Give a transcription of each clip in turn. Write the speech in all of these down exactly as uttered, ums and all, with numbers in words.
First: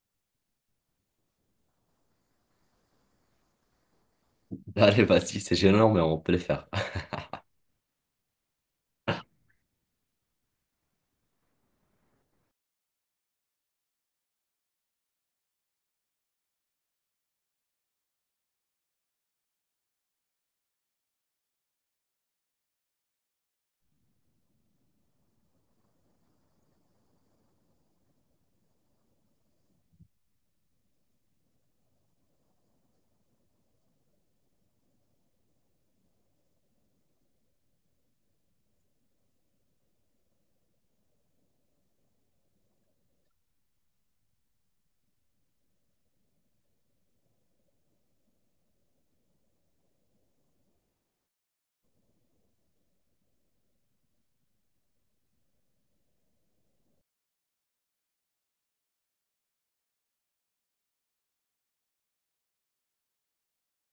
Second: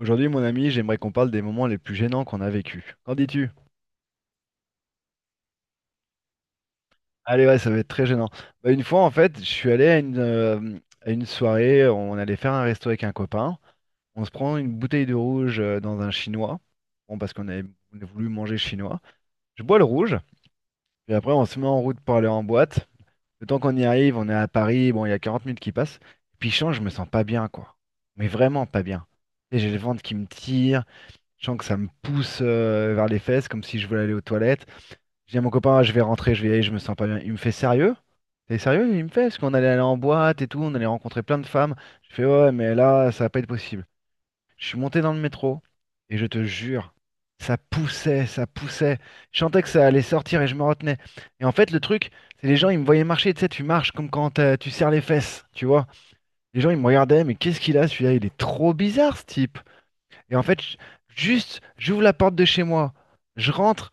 Aujourd'hui, mon ami, j'aimerais qu'on parle des moments les plus gênants qu'on a vécus. Qu'en dis-tu? Allez, vas-y, c'est gênant, mais on peut le faire. Allez, ouais, ça va être très gênant. Bah, une fois, en fait, je suis allé à une, euh, à une soirée, on allait faire un resto avec un copain. On se prend une bouteille de rouge euh, dans un chinois. Bon, parce qu'on avait, on a voulu manger chinois. Je bois le rouge, puis après, on se met en route pour aller en boîte. Le temps qu'on y arrive, on est à Paris, bon, il y a quarante minutes qui passent. Puis, change, je me sens pas bien, quoi. Mais vraiment pas bien. Et j'ai le ventre qui me tire, je sens que ça me pousse euh, vers les fesses, comme si je voulais aller aux toilettes. Je dis à mon copain, ah, je vais rentrer, je vais y aller, je me sens pas bien. Il me fait sérieux? T'es sérieux? Il me fait, parce qu'on allait aller en boîte et tout, on allait rencontrer plein de femmes. Je fais, ouais, mais là, ça va pas être possible. Je suis monté dans le métro et je te jure, ça poussait, ça poussait. Je sentais que ça allait sortir et je me retenais. Et en fait, le truc, c'est les gens, ils me voyaient marcher, tu sais, tu marches comme quand euh, tu serres les fesses, tu vois. Les gens, ils me regardaient, mais qu'est-ce qu'il a celui-là? Il est trop bizarre, ce type. Et en fait, j- juste, j'ouvre la porte de chez moi, je rentre,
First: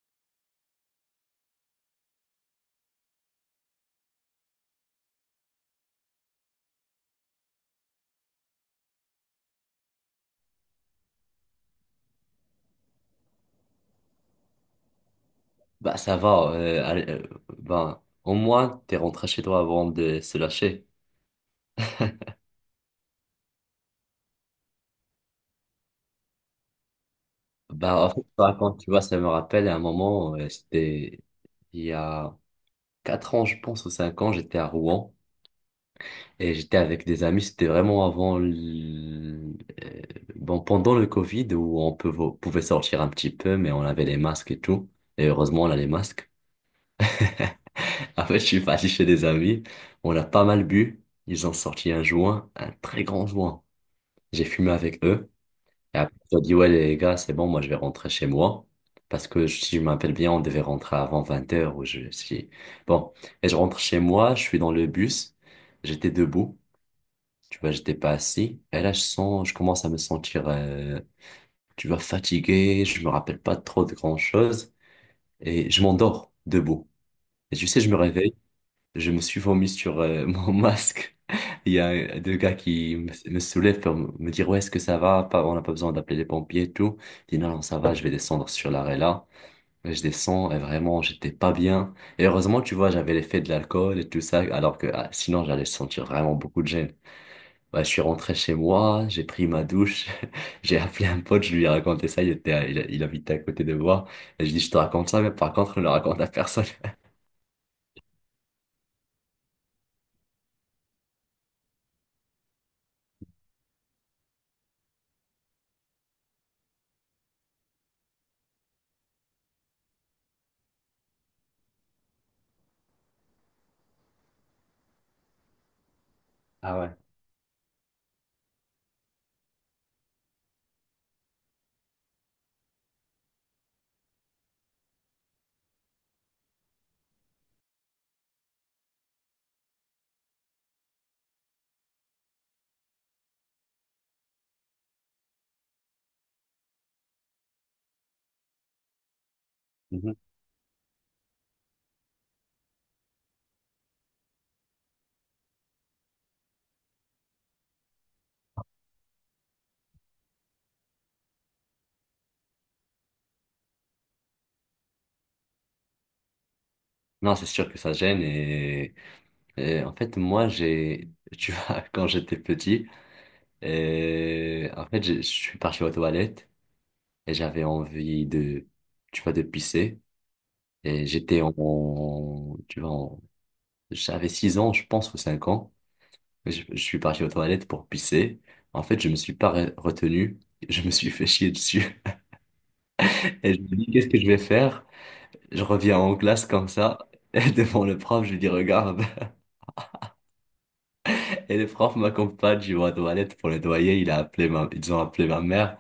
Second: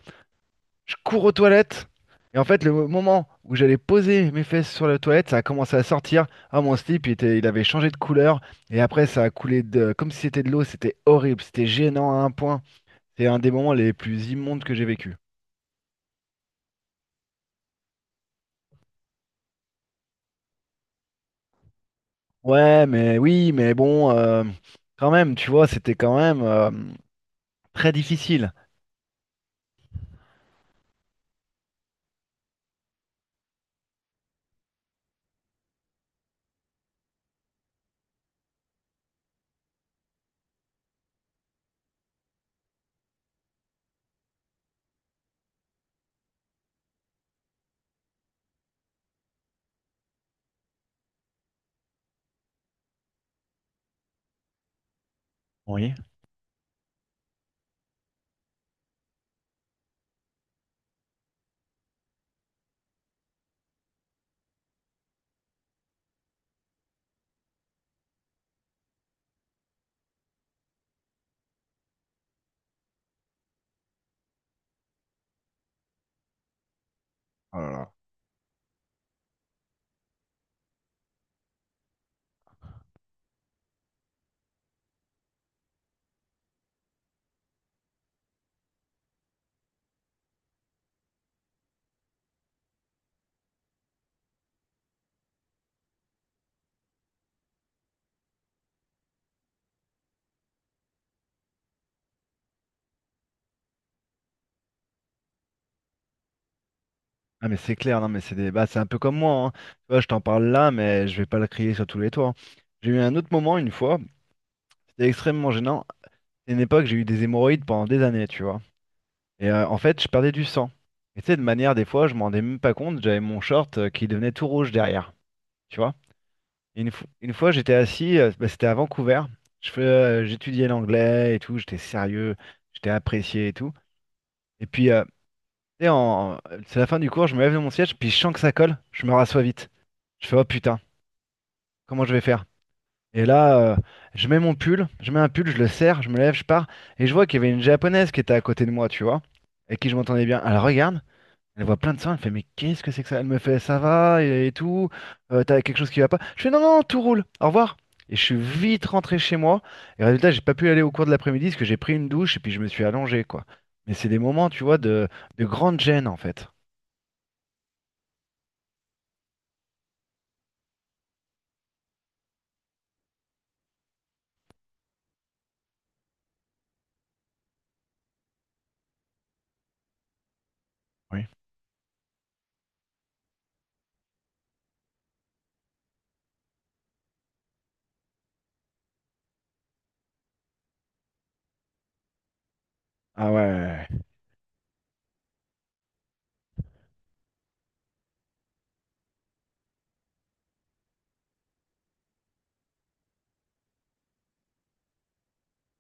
je cours aux toilettes. Et en fait, le moment où j'allais poser mes fesses sur la toilette, ça a commencé à sortir. Ah, mon slip, il était, il avait changé de couleur. Et après, ça a coulé de, comme si c'était de l'eau. C'était horrible, c'était gênant à un point. C'est un des moments les plus immondes que j'ai vécu. Bah, ça va. Euh, allez, euh, bah, au moins, t'es rentré chez toi avant de se lâcher. Ouais, mais oui, mais bon, euh, quand même, tu vois, c'était quand même euh, très Bah, en fait, difficile. bah, quand tu vois, ça me rappelle à un moment, euh, c'était il y a quatre ans, je pense, ou cinq ans. J'étais à Rouen et j'étais avec des amis. C'était vraiment avant, l- euh, bon, pendant le Covid où on peut- pouvait sortir un petit peu, mais on avait les masques et tout. Et heureusement, on a les masques. En fait, je suis parti chez des amis. On a pas mal bu. Ils ont sorti un joint, un très grand joint. J'ai fumé avec eux. Oui. Et après, ils ont dit, ouais, les gars, c'est bon, moi, je vais rentrer chez moi. Parce que si je m'appelle bien, on devait rentrer avant vingt heures ou je si. Bon. Et je rentre chez moi, je suis dans le bus. J'étais debout. Tu vois, j'étais pas assis. Et là, je sens, je commence à me sentir, euh, tu vois, fatigué. Je me rappelle pas trop de grand chose. Et je m'endors debout. Et tu sais, je me réveille. Je me suis vomi sur euh, mon masque. Il y a deux gars qui me, me soulèvent pour me dire, ouais, est-ce que ça va? Pas, on n'a pas besoin d'appeler les pompiers et tout. Je dis, non, non, ça va, je vais descendre sur l'arrêt là. Et je descends et vraiment, j'étais pas bien. Et heureusement, tu vois, j'avais l'effet de l'alcool et tout ça, alors que ah, sinon, j'allais sentir vraiment beaucoup de gêne. Ouais, je suis rentré chez moi, j'ai pris ma douche, j'ai appelé un pote, je lui ai raconté ça, il était, à- il, il habitait à côté de moi. Et je dis, je te raconte ça, mais par contre, ne le raconte à personne. Ah mais c'est clair, non mais c'est des... bah, c'est un peu comme moi, hein. Tu vois, je t'en parle là, mais je vais pas le crier sur tous les toits, hein. J'ai eu un autre moment une fois, c'était extrêmement gênant. C'est une époque, j'ai eu des hémorroïdes pendant des années, tu vois. Et euh, en fait, je perdais du sang. Et tu sais, de manière, des fois, je m'en rendais même pas compte, j'avais mon short euh, qui devenait tout rouge derrière, tu vois. Ah, Et une, ouais. fo- une fois, j'étais assis, euh, bah, c'était à Vancouver, je fais, euh, j'étudiais l'anglais et tout, j'étais sérieux, j'étais apprécié et tout. Et puis, euh, tu sais, en... c'est la fin du cours, je me lève de mon siège, puis je sens que ça colle, je me rassois vite. Je fais, oh putain, comment je vais faire? Et là, euh, je mets mon pull, je mets un pull, je le serre, je me lève, je pars, et je vois qu'il y avait une japonaise qui était à côté de moi, tu vois, et qui je m'entendais bien. Elle regarde, elle voit plein de sang, elle fait, mais qu'est-ce que c'est que ça? Elle me fait, ça va, et, et tout, euh, t'as quelque chose qui va pas? Je fais, non, non, tout roule, au revoir. Et je suis vite rentré chez moi, et résultat, j'ai pas pu aller au cours de l'après-midi parce que j'ai pris une douche et puis je me suis allongé, quoi. Mais c'est des moments, tu vois, de, de grande gêne, en fait. Non, c'est sûr que ça gêne, et, et en fait moi j'ai tu vois, quand j'étais petit, et en fait j'ai je suis parti aux toilettes et j'avais envie de, tu vois, de pisser, et Oui. j'étais en en- tu vois en- j'avais six ans je pense, ou cinq ans. je, je suis parti aux toilettes pour pisser. En fait je me suis pas re- retenu, je me suis fait chier dessus. Ah ouais, Et je me dis, ouais, ouais. qu'est-ce que je vais faire? Je reviens en classe comme ça, et devant le prof je lui dis, regarde. Et le prof m'accompagne, je vais aux toilettes pour nettoyer. Il a appelé ma... Ils ont appelé ma mère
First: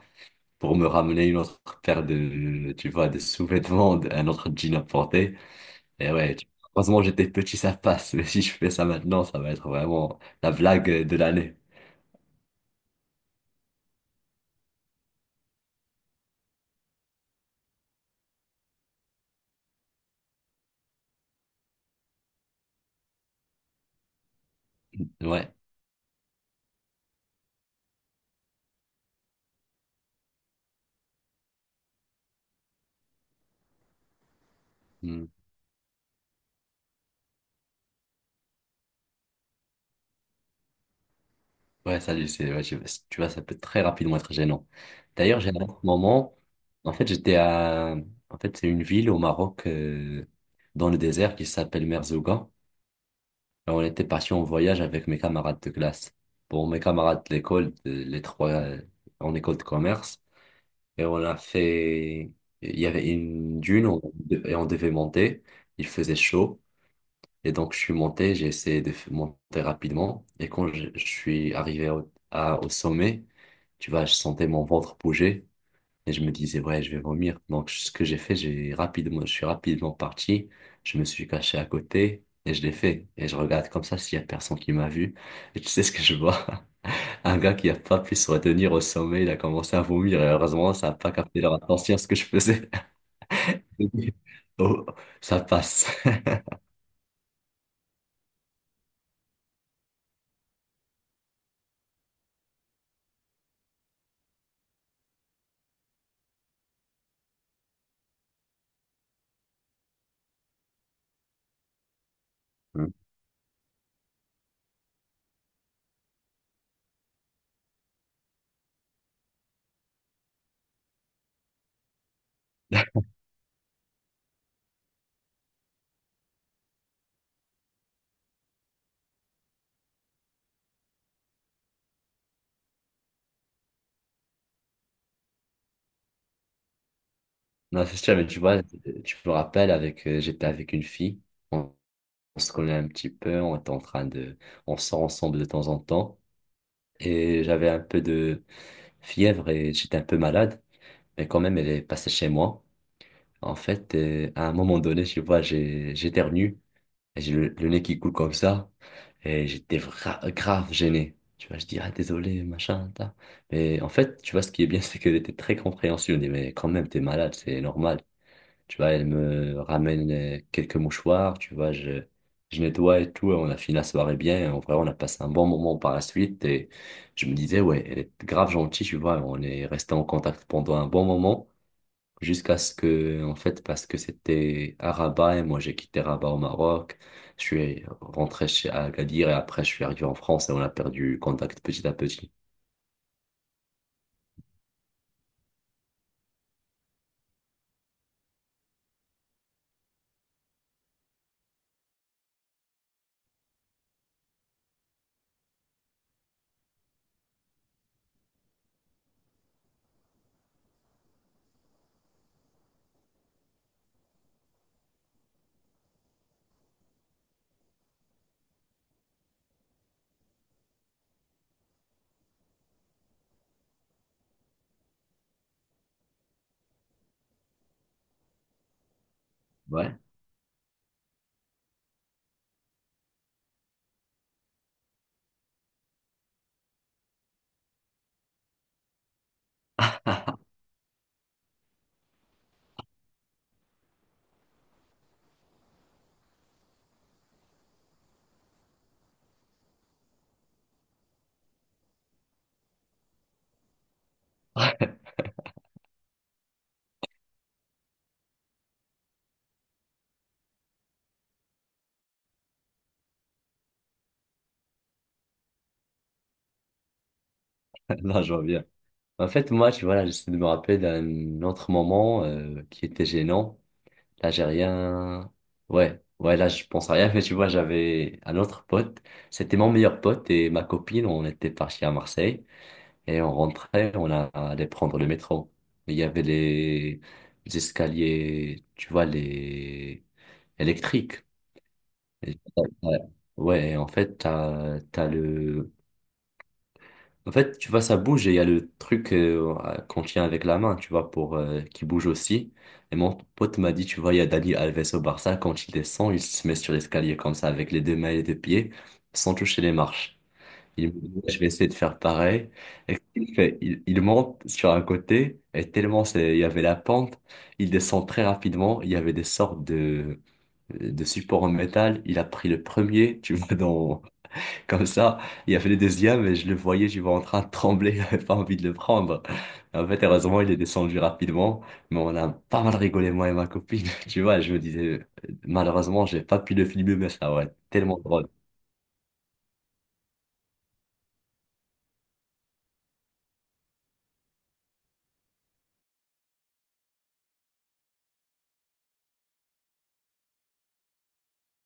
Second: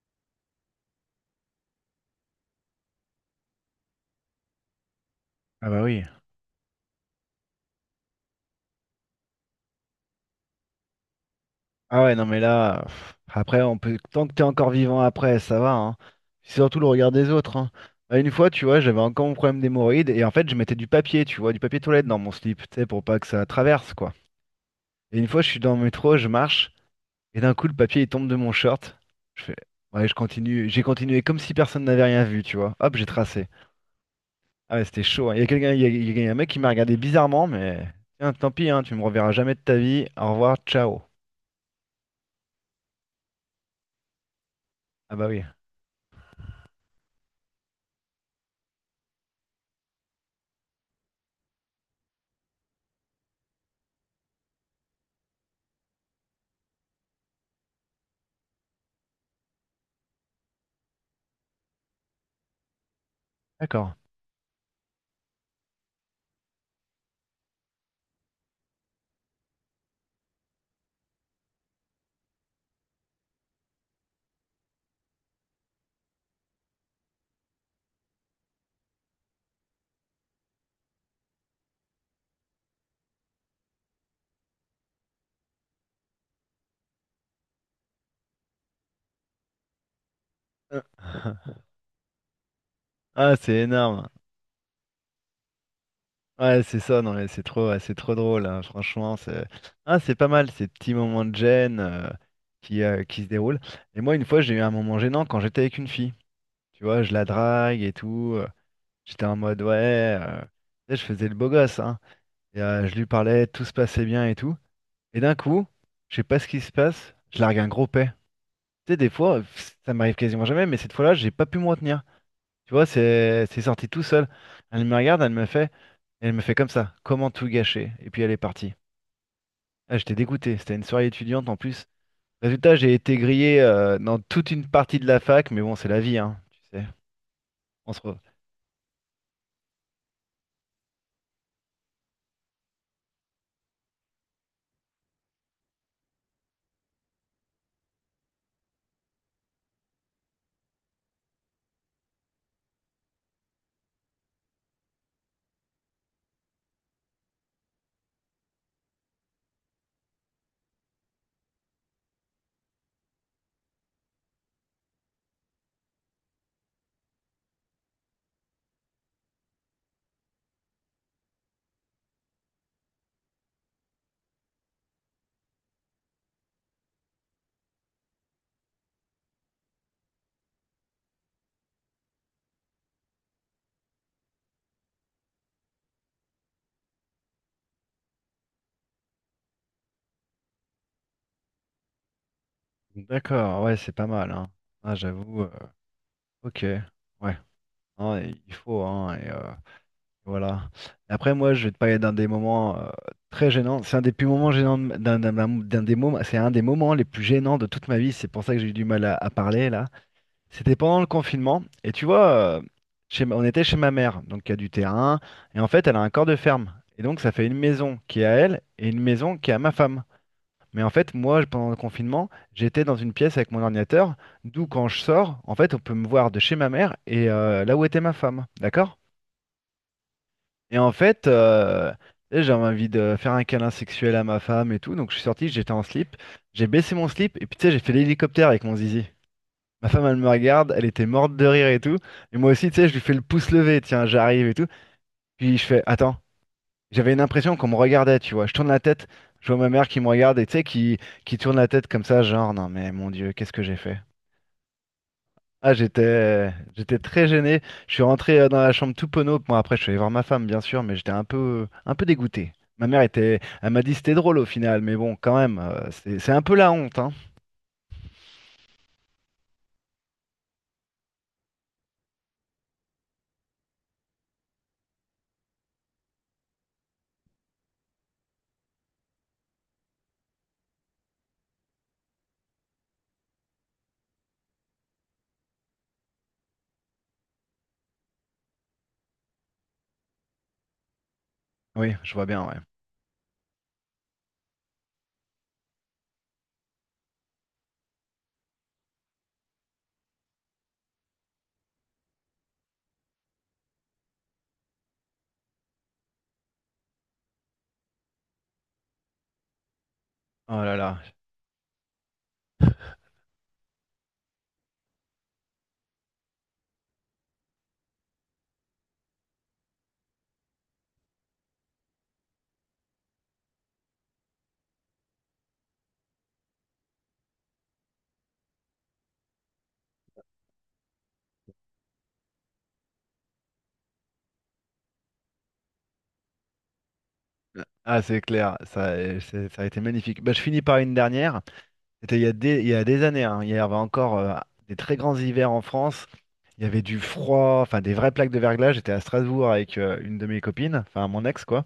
pour me ramener une autre paire de, tu vois, de sous-vêtements, de- un autre jean à porter. Ah bah oui. Et ouais, tu- heureusement, j'étais petit, ça passe. Mais si je fais ça maintenant, ça va être vraiment la blague de l'année. Ah ouais, non mais là, pff, après, on peut, tant que t'es encore vivant après, ça va, hein. C'est surtout le regard des autres, hein. Bah, une fois, tu vois, j'avais encore mon problème d'hémorroïdes et en fait, je mettais du papier, tu vois, du papier toilette dans mon slip, tu sais, pour pas que ça traverse, quoi. Et une fois, je Ouais. suis dans le métro, je marche et d'un coup, le papier, il tombe de mon short. Je fais, ouais, je continue, j'ai continué comme si personne n'avait rien vu, tu vois. Hop, j'ai tracé. Ah ouais, c'était Hmm. chaud, hein. Il y a quelqu'un, il y a, il y a un mec qui m'a regardé bizarrement, mais tiens, tant pis, hein, tu me reverras jamais de ta vie. Au revoir, ciao. Ouais, ça, je sais. Ouais, je- Tu vois, ça peut très rapidement être gênant. Ah bah D'ailleurs, oui, j'ai un autre moment. En fait, j'étais à... En fait, c'est une ville au Maroc, euh, dans le désert, qui s'appelle Merzouga. Alors, on était parti en voyage avec mes camarades de classe. Pour mes camarades de l'école, de- les trois euh, en école de commerce. Et on a fait... Il y avait une dune d'accord. on- et on devait monter. Il faisait chaud. Et donc, je suis monté. J'ai essayé de f- monter rapidement. Et quand je, je suis arrivé au, à- au sommet, tu vois, je sentais mon ventre bouger. Et je me disais, ouais, je vais vomir. Donc, ce que j'ai fait, j'ai rapidement, je suis rapidement parti. Je me suis caché à côté et je l'ai fait. Et je regarde comme ça s'il y a personne qui m'a vu. Et tu sais ce que je vois? Un gars qui a pas pu se retenir au sommet, il a commencé à vomir. Et heureusement, Euh. ça n'a pas capté leur attention à ce que je faisais. Ah, c'est énorme. Oh, ça passe. Ouais, c'est ça, non, mais c'est trop, ouais, c'est trop drôle, hein, franchement. C'est ah, c'est pas mal, ces petits moments de gêne euh, qui, euh, qui se déroulent. Et moi, une fois, j'ai eu un moment gênant quand j'étais avec une fille. Tu vois, je la drague et tout. euh, J'étais en mode, ouais, euh, tu sais, je faisais le beau gosse, hein. Et, euh, Hmm. je lui parlais, tout se passait bien et tout. Et d'un coup, je sais pas ce qui se passe, je largue un gros paix. Tu sais, des fois, pff, ça m'arrive quasiment jamais, mais cette fois-là, j'ai pas pu me retenir. Tu vois, c'est c'est sorti tout seul. Elle me regarde, elle me fait, elle me fait comme ça. Comment tout gâcher? Et puis elle est partie. Ah, j'étais dégoûté. C'était une soirée étudiante en plus. Résultat, j'ai été grillé euh, dans toute une partie de la fac, mais bon, c'est la vie, hein. Tu sais. Non, On c'est se sûr, re- mais tu vois, tu me rappelles avec, euh, j'étais avec une fille. On, on se connaît un petit peu. On était en train de, on sort ensemble de temps en temps. Et j'avais un peu de fièvre et j'étais un peu malade, mais quand même, elle est passée chez moi. En fait, et à un moment donné, tu vois, j'ai, j'éternue et j'ai le, le nez qui coule comme ça, et j'étais vra- grave gêné. Tu vois, je dis, ah, désolé, machin, ta. Mais en fait, tu vois, ce qui est bien, c'est qu'elle était très compréhensive. Elle dit, mais quand même, t'es malade, c'est normal. Tu vois, elle me ramène euh, quelques mouchoirs, tu vois, je, je nettoie et tout, et on a fini la soirée bien. Et En vrai, on a passé un bon moment par la suite, et je me disais, ouais, elle est grave gentille. Tu vois, on est resté en contact pendant un bon moment, jusqu'à ce que, en fait, parce que c'était à Rabat et moi j'ai quitté Rabat au Maroc, je suis rentré chez Agadir, et après je suis arrivé en France, et on a perdu contact petit à petit. D'accord, ouais, c'est pas mal, hein. Ah, j'avoue. euh, ok, ouais. Non, et il faut, hein. Et, euh, voilà. Et après, moi, je vais te parler d'un des moments euh, très gênants. C'est un des plus moments gênants, de- d'un d'un- d'un- d'un des moments. C'est un des moments les plus gênants de toute ma vie. C'est pour ça que j'ai eu du mal à à parler là. C'était pendant le confinement. Et tu vois, euh, chez ma- on était chez ma mère, donc il y a du terrain. Et en fait, elle a un corps de ferme. Et donc, ça fait une maison qui est à elle et une maison qui est à ma femme. Mais en fait, moi, pendant le confinement, j'étais dans une pièce avec mon ordinateur. D'où, quand je sors, en fait, on peut me voir de chez ma mère et euh, là où était ma femme. D'accord? Ouais. Et en fait, euh, tu sais, j'avais envie de faire un câlin sexuel à ma femme et tout. Donc, je suis sorti, j'étais en slip. J'ai baissé mon slip et puis, tu sais, j'ai fait l'hélicoptère avec mon zizi. Ma femme, elle me regarde, elle était morte de rire et tout. Et moi aussi, tu sais, je lui fais le pouce levé, tiens, j'arrive et tout. Puis je fais, attends, j'avais une impression qu'on me regardait, tu vois. Je tourne la tête, je vois ma mère qui me regarde et tu sais, qui, qui tourne la tête comme ça, genre, non mais mon Dieu, qu'est-ce que j'ai fait? Ah, j'étais, j'étais très gêné. Je suis rentré euh, dans la chambre tout penaud. Bon, après, je suis allé voir ma femme, bien sûr, mais j'étais un peu, un peu dégoûté. Ma mère était, elle m'a dit c'était drôle au final, mais bon, quand même, euh, c'est c'est un peu la honte, hein. Non, je vois bien. En fait, moi, tu vois, là, j'essaie de me rappeler d'un autre moment euh, qui était gênant. Là, j'ai rien. Ouais, ouais, là, je pense à rien, mais tu vois, j'avais un autre pote. C'était mon meilleur pote et ma copine. On était partis à Marseille et on rentrait, on a- allait prendre le métro. Il y avait les, les escaliers, tu vois, les électriques. Oui, je vois Et- bien, ouais. Ouais. Ouais, en fait, t'as, t'as le, en fait, tu vois, ça bouge et il y a le truc euh, euh, qu'on tient avec la main, tu vois, pour euh, qui bouge aussi. Et mon pote m'a dit, tu vois, il y a Dani Alves au Barça, quand il descend, il se met sur l'escalier comme ça, avec les deux mains et les deux pieds, sans toucher les marches. Oh là Il me là. dit, je vais essayer de faire pareil. Et qu'est-ce qu'il fait? Il, il monte sur un côté, et tellement c'est, il y avait la pente, il descend très rapidement, il y avait des sortes de, euh, de supports en métal. Il a pris le premier, tu vois, dans. Comme ça, il a fait le deuxième et je le voyais, je vois en train de trembler, j'avais pas envie de le prendre. En fait, heureusement, il est descendu rapidement, mais on a pas mal rigolé, moi et ma copine. Tu vois, je me disais, malheureusement, j'ai pas pu le filmer, mais ça aurait été tellement Ah, c'est drôle. clair, ça, euh, c'est- ça a été magnifique. Bah, je finis par une dernière. C'était il y a des, il y a des années, hein. Il y avait encore euh, des très grands hivers en France. Il y avait du froid, enfin des vraies plaques de verglas. J'étais à Strasbourg avec euh, une de mes copines, enfin mon ex quoi.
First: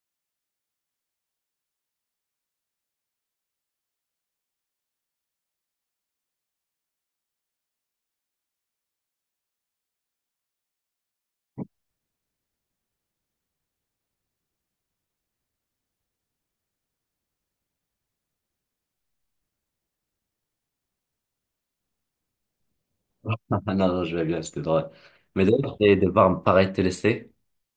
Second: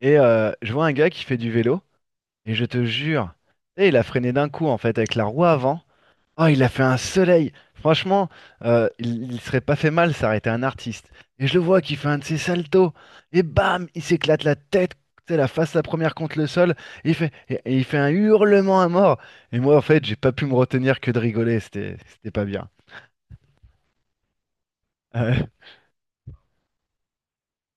Et euh, je vois un gars qui fait du vélo, et je te jure, tu sais, il a freiné d'un coup en fait avec la roue avant. Oh, il a fait un soleil. Franchement, euh, il, il serait pas fait mal s'arrêter un artiste. Et je le vois qui fait un de ses saltos. Et bam, il s'éclate la tête, c'est la face la première contre le sol. Et il fait, et- et il fait un hurlement à mort. Et moi, en fait, j'ai pas pu me retenir que de rigoler. C'était, c'était pas bien. Ah, non, non, je vais bien, c'était drôle. Euh, Mais d'ailleurs, je vais devoir me paraître te laisser.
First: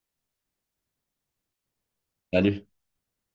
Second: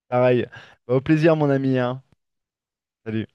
pareil. Bah, au plaisir, mon ami, hein. Salut. Salut.